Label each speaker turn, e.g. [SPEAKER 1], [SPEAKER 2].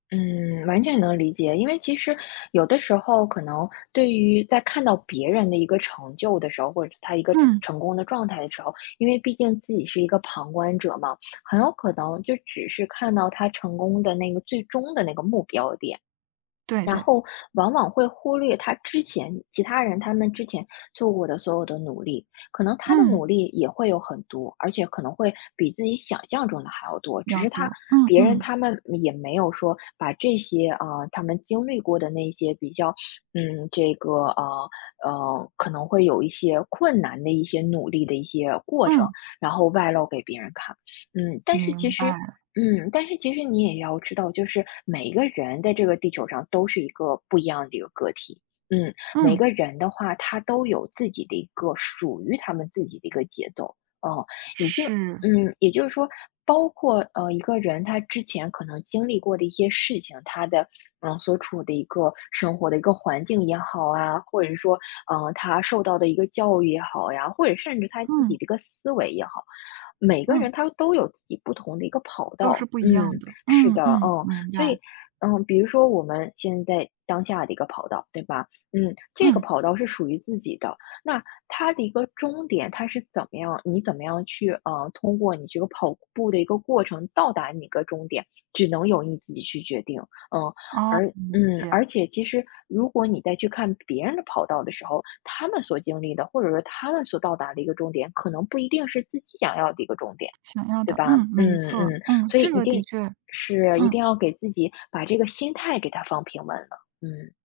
[SPEAKER 1] 嗯，完全能理解。因为其实，有的时候可能对于在看到别人的一个成就的时候，或者他一个成
[SPEAKER 2] 嗯。
[SPEAKER 1] 成功的状态的时候，因为毕竟自己是一个旁观者嘛，很有可能就只是看到他成功的那个最终的那个目标点。
[SPEAKER 2] 对
[SPEAKER 1] 然
[SPEAKER 2] 对。
[SPEAKER 1] 后往往会忽略他之前其他人，他们之前做过的所有的努力。可能他的
[SPEAKER 2] 嗯。
[SPEAKER 1] 努力也会有很多，而且可能会比自己想象中的还要多。
[SPEAKER 2] 比
[SPEAKER 1] 只
[SPEAKER 2] 较
[SPEAKER 1] 是他
[SPEAKER 2] 多，嗯
[SPEAKER 1] 别人
[SPEAKER 2] 嗯。
[SPEAKER 1] 他们没也没有说把这些，呃，他们经历过的那些比较，嗯，这个，呃，呃，可能会有一些困难的一些努力的一些过程，
[SPEAKER 2] 嗯。
[SPEAKER 1] 然后外露给别人看。嗯，但是其
[SPEAKER 2] 明
[SPEAKER 1] 实
[SPEAKER 2] 白。
[SPEAKER 1] 嗯，但是其实你也要知道，就是每一个人在这个地球儿上都是一个不一样的一个个体，嗯。每
[SPEAKER 2] 嗯。
[SPEAKER 1] 个人的话，他都有自己的一个属于他们自己的一个节奏，嗯。也就
[SPEAKER 2] 是。
[SPEAKER 1] 嗯，也就是说，包括，呃，一个人他之前可能经历过的一些事情，他的，呃，所处的一个生活的一个环境也好啊，或者是说，呃，他受到的一个教育也好呀，或者甚至他自
[SPEAKER 2] 嗯。
[SPEAKER 1] 己的一个思维也好，每个人
[SPEAKER 2] 嗯。
[SPEAKER 1] 他都有自己不同的一个跑
[SPEAKER 2] 都是
[SPEAKER 1] 道。
[SPEAKER 2] 不一样
[SPEAKER 1] 嗯，
[SPEAKER 2] 的，
[SPEAKER 1] 是
[SPEAKER 2] 嗯
[SPEAKER 1] 的，
[SPEAKER 2] 嗯，
[SPEAKER 1] 哦，
[SPEAKER 2] 明
[SPEAKER 1] 所
[SPEAKER 2] 白。
[SPEAKER 1] 以，嗯，比如说我们现在当下的一个跑道，对吧？嗯，这个
[SPEAKER 2] 嗯。
[SPEAKER 1] 跑道是属于自己的。那它的一个终点，它是怎么样你怎么样去，呃，通过你这个跑步的一个过程到达你个终点，只能由你自己去决定，嗯。
[SPEAKER 2] 哦，
[SPEAKER 1] 而
[SPEAKER 2] 理
[SPEAKER 1] 嗯，
[SPEAKER 2] 解。
[SPEAKER 1] 而且其实，如果你在去看别人的跑道的时候，他们所经历的，或者说他们所到达的一个终点，可能不一定是自己想要的一个终点，
[SPEAKER 2] 想要
[SPEAKER 1] 对
[SPEAKER 2] 的，
[SPEAKER 1] 吧？
[SPEAKER 2] 嗯，没
[SPEAKER 1] 嗯，
[SPEAKER 2] 错，
[SPEAKER 1] 嗯，
[SPEAKER 2] 嗯，
[SPEAKER 1] 所以
[SPEAKER 2] 这
[SPEAKER 1] 一
[SPEAKER 2] 个的
[SPEAKER 1] 定
[SPEAKER 2] 确。
[SPEAKER 1] 是，一
[SPEAKER 2] 嗯。
[SPEAKER 1] 定要给自己把这个心态给它放平稳了，嗯。